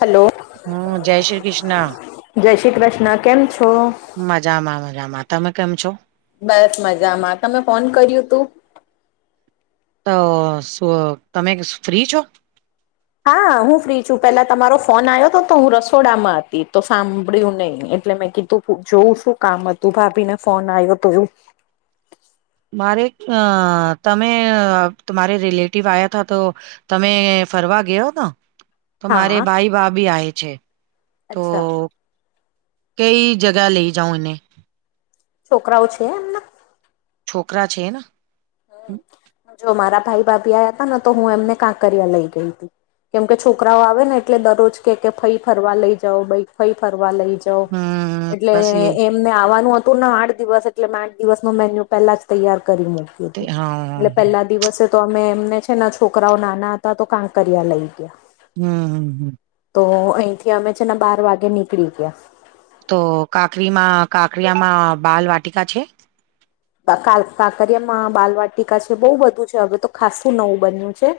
Hello. હમ જય શ્રી કૃષ્ણ. જય શ્રી કૃષ્ણ કેમ છો. મજામાં મજામાં તમે કેમ છો. બસ મજામાં તમે ફોન કર્યું તું. તો શ તમે ફ્રી છો. હા હું ફ્રી છું પેલા તમારો ફોન આવ્યો હતો તો હું રસોડામાં હતી તો સાંભળ્યું નહી એટલે મેં કીધું. જોવું શું કામ હતું ભાભી ને ફોન આવ્યો તોયું. મારે અ તમે તુરે રિલેટિવ આયા હતા તો. તમે ફરવા ગયો કા તો મારે હા ભાઈ ભાભી આએ છે. તો અચ્છા કઈ જગહ લઇ જાઉ એને? છોકરાઓ છે. છોકરા છે ને જો મારા ભાઈ ભાભી આયા હતા ને તો હું એમને કાંકરિયા લઈ ગઈ હતી. કેમ કે છોકરાઓ આવે ને એટલે દરરોજ કે કે ફઈ ફરવા લઈ જાાવ ભાઈ ફઈ ફરવા લઈ જાવ. હમ તો એટલે બસ એ એ અમને આવાનું હતું ને આઠ દિવસ એટલે મેં આઠ દિવસ નો મેન્યુ પેલા જ તૈયાર કરી મૂક્યું. તે તો હા એટલે પહેલા દિવસે તો અમે એમને છે ના છોકરાઓ નાના હતા તો કાંકર્યા લઈ ગયા. હમ્મ, હમ્મ, હમ્મ. તો અહીંથી અમે છેના બાર વાગે નીકળી ગયા. તો કાકરીમાં કાકરીયામાં બાલ વાટીકા છે? કા કાલ કાકરિયામાં બાલવાટિકા છે બહુ બધું છે હવે તો ખાસું નવું બન્યું છે.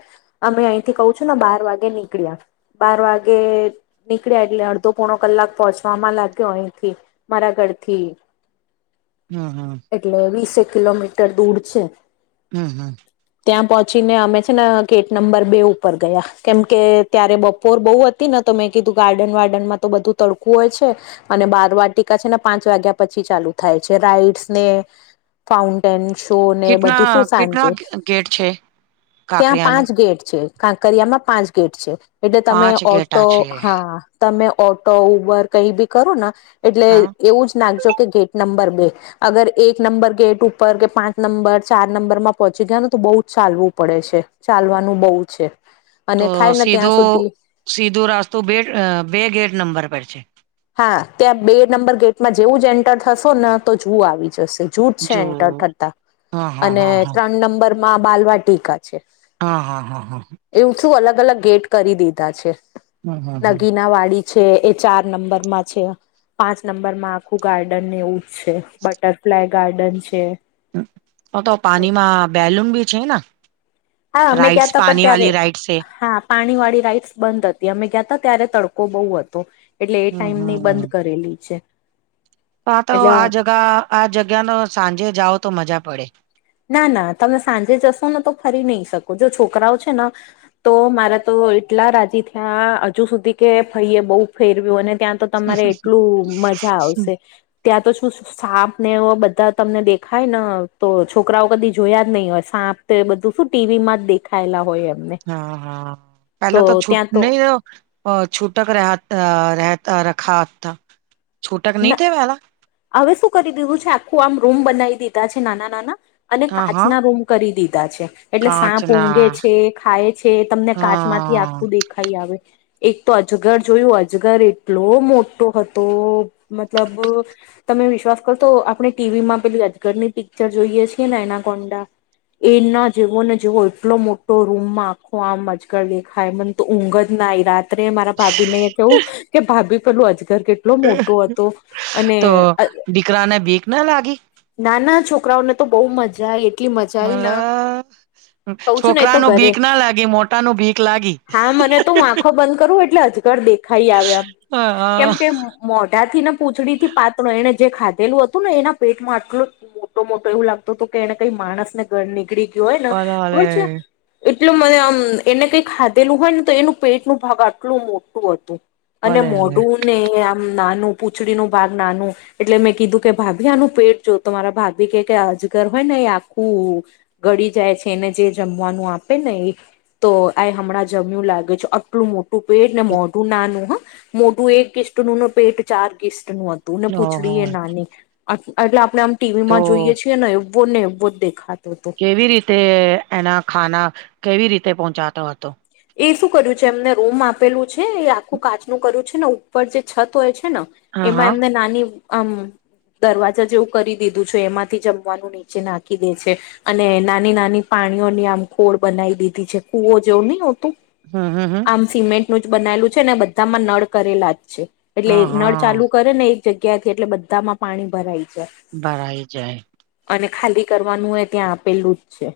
અમે અહીંથી કહ છું ને બાર વાગે નીકળ્યા બાર વાગે નીકળ્યા એટલે અડધો પોણો કલાક પહોંચવામાં લાગ્યો અહીંથી મારા ઘરથી. હમ્મ, હમ્મ. એટલે વીસેક કિલોમીટર દૂર છે. હમ્મ, હમ્મ. ત્યાં પહોંચીને અમે છે ને ગેટ નંબર બે ઉપર ગયા કેમ કે ત્યારે બપોર બહુ હતી ને તો મેં કીધું ગાર્ડન વાર્ડન માં તો બધું તડકું હોય છે. અને બાર વાટિકા છે ને પાંચ વાગ્યા પછી ચાલુ થાય છે રાઈડસ ને ફાઉન્ટેન શો ને કેટલા બધું શું કેટલા સાંજે ગેટ છે ત્યાં કાકરિયાનું પાંચ ગેટ છે કાંકરિયામાં પાંચ ગેટ છે. એટલે તમે પાંચ ગેટા ઓટો છે હા. તમે ઓટો ઉબર કઈ બી કરો ને એટલે એ હા એવું જ નાખજો કે ગેટ નંબર બે અગર એક નંબર ગેટ ઉપર કે પાંચ નંબર ચાર નંબર માં પહોંચી ગયા ને તો બહુ જ ચાલવું પડે છે. ચાલવાનું બહુ છે તો અને થાય ને ત્યાં સીધો સુધી સીધું રાસ્તુ બે બે ગેટ નંબર પર છે. હા, ત્યાં બે નંબર ગેટમાં જેવું જ એન્ટર થશો ન તો ઝૂ આવી જશે. ઝૂ જ છે જો એન્ટર થતા હા હા અને હા ત્રણ નંબરમાં બાલ વાટીકા છે. હા હા હા હા હા. એ શું અલગ અલગ ગેટ કરી દીધા છે હમ હમ હમ નગીના વાડી છે એ ચાર નંબર માં છે. પાંચ નંબરમાં આખું ગાર્ડન ને એવું જ છે. બટરફ્લાય ગાર્ડન છે. હ આ તો હા પાણીમાં બેલુન બી છે ના? હા, અને ગયા તા પણ ત્યારે રાઈડ્સ છે હા પાણી વાળી રાઈટ્સ બંધ હતી અમે ગયા હતા ત્યારે તડકો બહુ હતો. એટલે એ હમ ટાઈમ ની બંધ કરેલી છે. તો તો એટલે આ જ આ જગ્યા નો સાંજે જાઓ તો મજા પડે. ના ના તમે સાંજે જશો ને તો ફરી નહી શકો જો છોકરાઓ છે ન તો મારા તો એટલા રાજી થયા હજુ સુધી કે ફઈએ બહુ ફેરવ્યું અને ત્યાં તો તમારે એટલું મજ જા આવશે ત્યાં તો શું સાપ ને એ બધા તમને દેખાય ન તોજ છોકરાઓ કદી જોયા જ નહીં હોય સાંપ તો એ બધું શું ટી વી માંજ દેખ ખાયેલા હોય એમને. હા તો ત્યાં તો અહ છૂટક રહ અહ રહેતા રખા આપતા છૂટક ન નહી થાય પહેલા? હવે શું કરી દીધું છે આખું આમ રૂમ બનાવી દીધા છે નાના નાના અને હા હા કાચના રૂમ કરી દીધા છે. એટલે કાચ સાપ ના ઊંઘે છે ખાય છે તમને કાચ માંથી હા આખવું દેખાય આવે. એક તો અજગર જોયું, અજગર એટલો મોટો હતો મતલબ તમે વિશ્વાસ કરશો આપણે ટી વી માં પેલી અજગરની પિક્ચર જોઈએ છીએ ને એનાકોન્ડા એ ના જેવો ને જેવો એટલો મોટો રૂમમાં આખો આમ આજગર દેખાય મન તો ઊંઘજ ના આઈ રાત ત્રે મારા ભાભી ને કેવું કે ભાભી પેલું અજગર કેટલો મોટો હતો અને તો દીકરાને બીક ના લાગી? ના, ના, છોકરાઓને તો બઉ મજા આઈ. હા કઉ છું ને એ તો છોકરાનું ઘરે ભીક ના લાગી મોટા નુ ભીક લાગી હા મને તો ઉં આંખો બંધ કરું એટલે અજગર દેખાઈ આવે એમ કેમ હા કે મોઢા થી ને પૂંછડીથી પાતળો એણે જે ખાધેલું હતું ને એના પેટમાં આ ગળ મોટો મોટો એવું લાગતો તો કે એને કઈ માણસને ગર નીકળી ગયો હોય ને ભલે ભલે ખબર છે એટલુ મને આમ એને કઈ ખાધેલું હોય ને તો એનું પેટ નું ભાગ આટલું મોટું અતુ. અને ભલે મોઢુ ને એનેઞઆમ નાનું પૂંછડીનું ભાગ નાનું એટલે મેં કીધું કે ભાભી આનું પેટ જો તો મારા ભાભી કે કે આ અજગર હોય ને એ આખું ગળી જાય છે એને જે જમવાનું આપે ને એ તો આય હમણાં જમ્યું લાગે છે આટલું મો ટુ પેટને મોઢું નાનું હં, મોઢું એક કિસ્ટનું ને પેટ ચાર કિસ્ટનું અ તું ને ભલે ઓહો પૂછડી એ નાની અન એટલે આપણે આમ ટી વી તો માં જોઈએ છીએ ને એવ બોલને એવો જ દેખાતો તો કેવી રીતે એના ખાના કેવી રીતે પહોંચાતો હતો. એ શું કર્યું છે એમને રૂમ આપેલું છે એ આખું કાચનું કર્યું છે ને ઉપર જે છત હોય છે ન હા એમાં હા એમને નાની આમ દરવાજા જેવું કરી દીધું છે, એમાંથી જમવાનું નીચે નાંખી દે છે. અને નાની નાની પાણીઓની આમ કોળ બનાઈ દીધી છે કુવો જેવું નઈ હોતું. હમ, હમ, હમ્મ. સિમેન્ટનું જ બનાયલું છે ને બધામાં નળ કરેલા જ છે એટલે હા એ નળ હા ચાલુ કરે ને જગ્યાથી એટલે બધામાં પાણી ભરાય જાય. ભરાઈ જાય. અને ખાલી કરવાનું એ ત્યાં આપેલું જ છે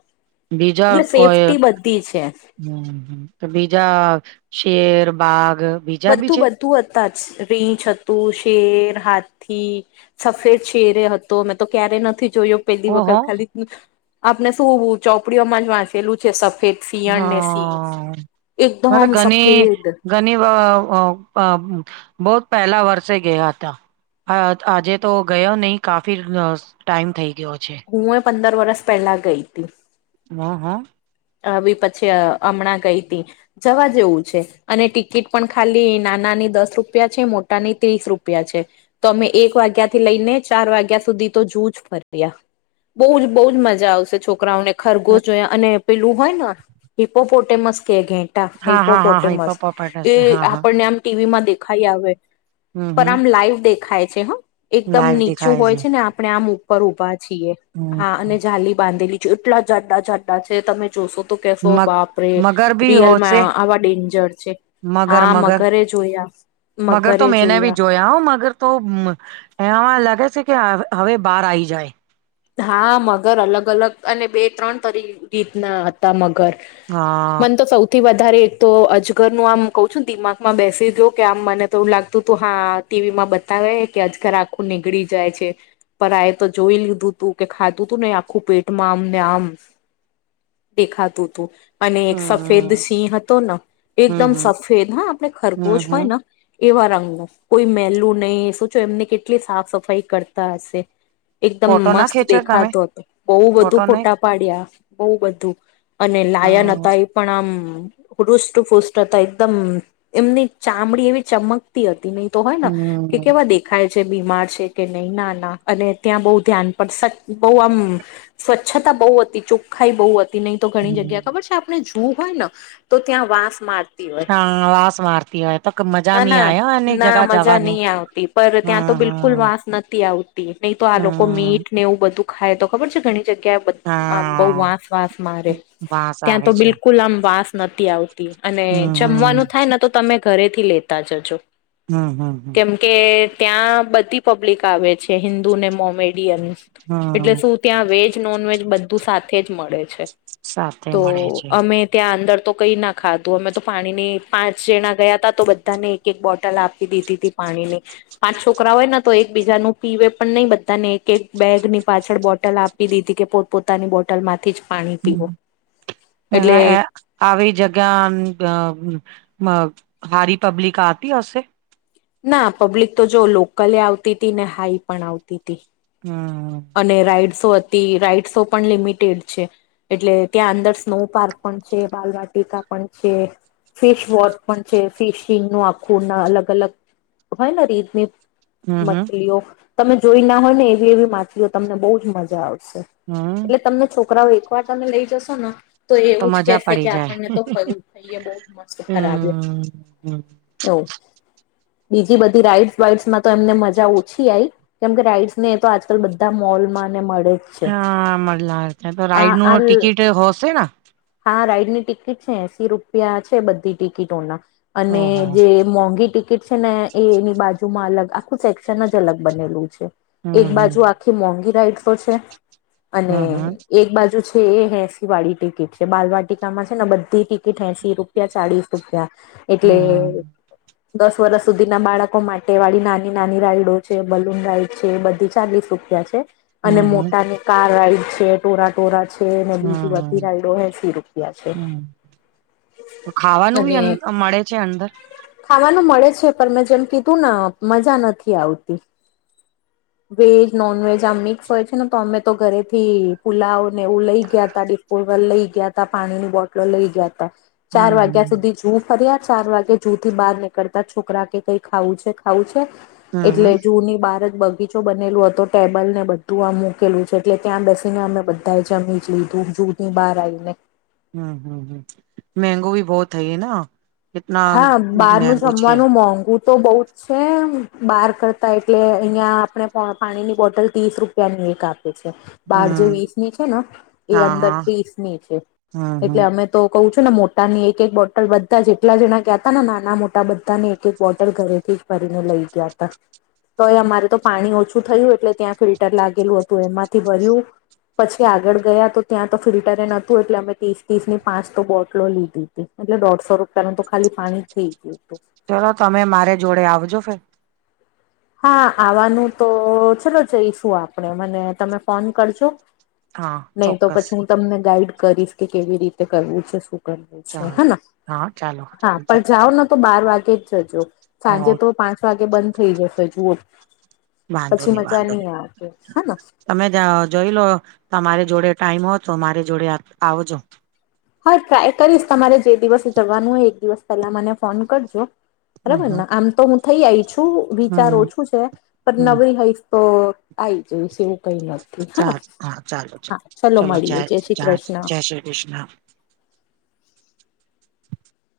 બીજા એટલે કોઈ સેફ્ટી બધી છે. હમ તો બીજા શેર બાઘ બીજા બી બધું છે બધું હતા જ રીંછ હતું શેર, હાથી સફેદ શેરે હતો, મેં તો ક્યારે નથી જોયો. પેલી વખત ઓહો ખાલી આપને શું ચોપડીઓમાં જ વાંચેલું છે સફેદ સિંહણ ને સિંહ હા એકદમ સફેદ ઘની વા અ અ બહત પેલા વરસેે ગયા હતા. હ આજે તો ગયો નઈ કાફી અ સ ટાઈમ થઈ ગયો છે. ઉં એ પંદર વરસ પેલાં ગઈ તી. હમ હમ્મ. આવી પછી અ અમણાં ગઈ તી, જવા જેવું છે. અને ટિકિટ પણ ખાલી નાનાની દસ રૂપિયા છે મોટાની ત્રીસ રૂપિયા છે. તો અમે એક વાગ્યા થી લઈને ચાર વાગ્યા સુધી તો ઝુ જ ફર્યા. બઉ જ બઉ જ મજા આવશે છોકરાઓને ખરગોશ જોયા અને પેલું હોય ને હિપોપોટેમસ્ કે કે ટા હા હા હા હા હિપોપોટેમસ એ પપ્પાપાટશે હા હા આપણને આમ ટી વી માં દેખાઈ આવે. હમ પર હમ આમ લાઈવ દેખાય છે હં એકદમ લાઈવ નીચું દેખાય હોય છે ને આપણે આમ ઉપ પર ઉભા છીએ હા હમ અને જાલી બાંધેલી છે એટલા જાડા જાડા છે તમે જોશો તો કેશો મગ બાપરેે મગર બી હોશે રિયલમાં આવા ડેન્જર છે. મગર હાં, મગર મગરે જોયા. મગર તો મેને બી જોયા હો મગર. તો મ એનામાં લાગે છે કે હ હવે બાર આઈ જાય. હા મગર અલગ અલગ અને બે ત્રણ તરી રીતના હતા મગર. હા મન તો સૌ થી વધારે એક તો અજગર નું આમ કઉ છું દિમાગમાં બેસી ગ્યુ કે આમ મને તો એવુ લાગતું તું હા ટી વી માં બતાવે કે અજગર આખું નીગળી જાય છે પર આયે તો જોઈ લીધું. કે ખાતું તું નને આખું પેટમાં આમ ને આમ દેખાતું હતું. અને એક હમ સફેદ હમ સિંહ હતો ને હમ એકદમ હમ સફેદ હા આપણે હમ ખરગોશ હમ હોય ને. એવા રંગ કોઈ મેલું નહી શુંચો એમને કેટલી સાફ સફાઈ કરતા હશે. એકદમ ફોટો ના મસ્ત ખેંચો તમે દેખાતો હતો બહુ ફોટો બધું નહી ફોટા પાડ્યા બહુ બધું. અને લાયા ન હ હતા એ. પણ આમ રુષુ ફુસ્ટ હતા એકદમ એમની ચામડી એવી ચમક. હતી નહી તો હોય ને કે હમ કેવા દે. ખાય જે બીમાર છે કે નહીં નાના અને ત્યાં બહુ ધ્યાન. પણ બહ આમ સ્વચ્છતા બહુ હતી ચોખ્ખાઈ બહુ હતી નહી તો ઘણી જગ્યા હમ ખબર છે. જોવું હોય ને તો ત્યાં વાંસ માર. હા વાસ મારતી હોય તો મજા ના ન ના આયોય એની ના જગા મજા જવાનું. નહી આવતી પર ત્યાં તો હમ બિલકુલ હમ વાસ નથી આવતી. નહી તો આ લોકો હમ મીટ ને એવું બધું ખાય તો ખબર છે ઘણી જગ્યાએ. આ બહુ હા વાંસ વાસ મારે વાસ ત્યાં તો આવે છે બિલકુલ આમ વાંસ નથી આવતી. અને હમ હમ જમવાનું થાય ને તો તમે ઘરેથી લેતા જજો. હમ હમ હમ. કેમ કે ત્યાં બધી પબ્લિક આવે છે હિન્દુ ને મોમેડિયન્સ. એટલે હમ શું ત્યાં વેજ નોન વેજ બધું સાથે જ મળે છે સાથે તો મળે છે અમે. ત્યાં અંદર તો કંઈ ના ખાધું અમે તો પાણીની પાંચ જણા ગયા હતા તો બધાને એક એક બોટલ આપી દીધી હતી. પાણીની પાંચ છોકરા હોય ને તો એક બીજા ન પીવે પણ નહીિ બધાને એક એક. બેગ ની પાછળ બોટલ આપી દીધી કે પોતપ. પતાની બોટલ માંથી જ પાણી પીવો એટલે. આવી જગ્યા હારી પબ્લિક આતી હશે. ના પબ્લિક તો જો લોકલે આવતી હતી ને હાઈ પણ આવતી હતી. હા. અને રાઈડસો હતી રાઈડસો પણ લિમિટેડ છે. એટલે ત્યાં અંદર સ્નો પાર્ક પણ છે બાલવાટિકા પણ છે. ફેસવોશ પણ છે ફસિંગ ન આખું ના અલગ અલગ હોય ને રીતની. હમ હમ માછલીઓ તમે જોઈ ના હોય ને એવી એવી માછલીઓ તમને બહુ જ મજા આવશે. હમ એટલે તમને છોકરાઓ એક વાર તમે લઈ જશો ને. તો એવું જ મજા કેશે પડી કે જાય આપણને તો ફું થઈએ બહ મસ્ત ખરાબ. હમ એવ. બીજી બધી રાઈડસ વાઈડસમાં તો એમને મજા ઓછી આવી કેમકે રાઈડસ ને. બધા મોલમાંને મળે છે. જ હા મળલા છે તો આ રાઈડ ન આ ટિકિટ હોશે ને. હા રાઈડ ની ટિકિટ છે એસીી રૂપિયા છે બધી ટિકિટોના. અને ઓહ જે મોંઘી ટી. ને એની બાજુમાં અલગ આખું સેક્શન જ અલગ બનેલું છે એક હમ બાજુ. હમ કે મોંઘી રાઈડસો છે હમ અને હમ એક બાજુ છે એ હેસી વાળી ટિકિટ. બાલવાટિકામાં છે ને બધી ટિકિટ એસીી રૂપિયા ચાળસ રૂપિયા એટલે. હમ [inaudible] દસ વર્ષ સુધી ના બાળકો માટે વાળી નાની નાની રાઈડો છે બલૂન રાઈડ છે બધી ચાલી શું. છે અને હમ મોટા કાર રાઈડ છે ટોરા ટોરા છે ને બીજું બધી રાઈડો. એસી રૂપિયા છે. હ તો ખાવાનું અને ભી મળે છે અંદર ખાવાનું મળે છે પણ મેં જેમ કીધું ને મજા નથી આવતી. વેજ નોન વેજ આ મિક્સ હોય છે ને તો અમે તો ઘરેથી ફુલાઓ ને એવું લઈ ગયા ત ડિસ્પોઝલ લઈ ગયા ત પાણીની બોટલો લઈ ગયા ત ચાર હમ વાગ્યા હમ સુધી જુ ફર્યા ચાર વાગે જુ થી બહાર નીકળતા છોકરા કે કઈ ખાવું છે ખાવું છે. એટલે હમ જૂની બાર જ બગી બનેલું હતો ટેબલ ને બધું આમ મૂકેલું છે એટલે ત્યાં બેસીને અમે બધા જમી લીધું. ની બહાર આવી ને હમ હમ હમ મેગો ભી બહત થઈ ના કતના હા બાર નું મેંગો છે જમવાનું મોંઘુ તો બહ જ છે બહાર કરતા એટલે અહિયાં આપણે પાણીની બોટલ ત્રીસ રૂપ ત્યાની એક આપે છે બાર જે હમ વીસ ની છે ને એ હા અંદર હા ત્રીસ ની છે હમ હમ એટલે અમે તો કહું છું ને મોટા ની એક એક બોટલ બધા જ કેટલા જણા ગયા ત નાના મોટા બધાને એક એક બોટલ ઘરેથી ફરીને લઈ ગયા તા તો એ અમારે તો પાણી ઓછું થયું એટલે ત્યાં ફિલ્ટર લાગેલું હતું એમાંથી ભર્યું. પછી આગળ ગયા તો ત્યાં તો ફિલ્ટરે નતું એટલે અમે ત્રીસ ત્રીસ ની પાંચ તો બોટલો લીધી એટલે દોઢસો રૂપિયાનું તો ખાલી પાણી થઈ ગયું હતું. ચલો તમે મારે જોડે આવજો ફેર હા આવવાનું તો ચલો જઈશું આપણે મને તમે ફોન કરજો. હા નહી તો ચોક્કસ પછી હું તમને ગાઈડ કરીશ કે કેવી રીતે કરવું છે શું હે ચાલો હા ચાલો હા પણ જાઓ ને તો બાર વાગે જ જજો સાંજે તો પાંચ વાગે બંધ થઈ જશે જુઓ. વાંધો પછી નહી મજા વાંધો નઈ નહી આવે કે હે તમે જોઈ લો તમારી જોડે ટાઈમ હો તો મારી જોડે આવજો. હા ટ્રાય કરીશ તમારે જે દિવસે જવાનું હોય એક દિવસ પહેલા મને ફોન કરજો હમ બરાબર હમ ને આમ તો હું થઇ આવીઈ છું વિચાર હમ ઓછું છે પણ હમ નવીરી હૈફ તો આઈ જોઈ છે. કઈ નથી હે સારું હા ચાલો હા ચલો ચાલો મળીએે જય શ્રી કૃષ્ણ જય શ્રી કૃષ્ણ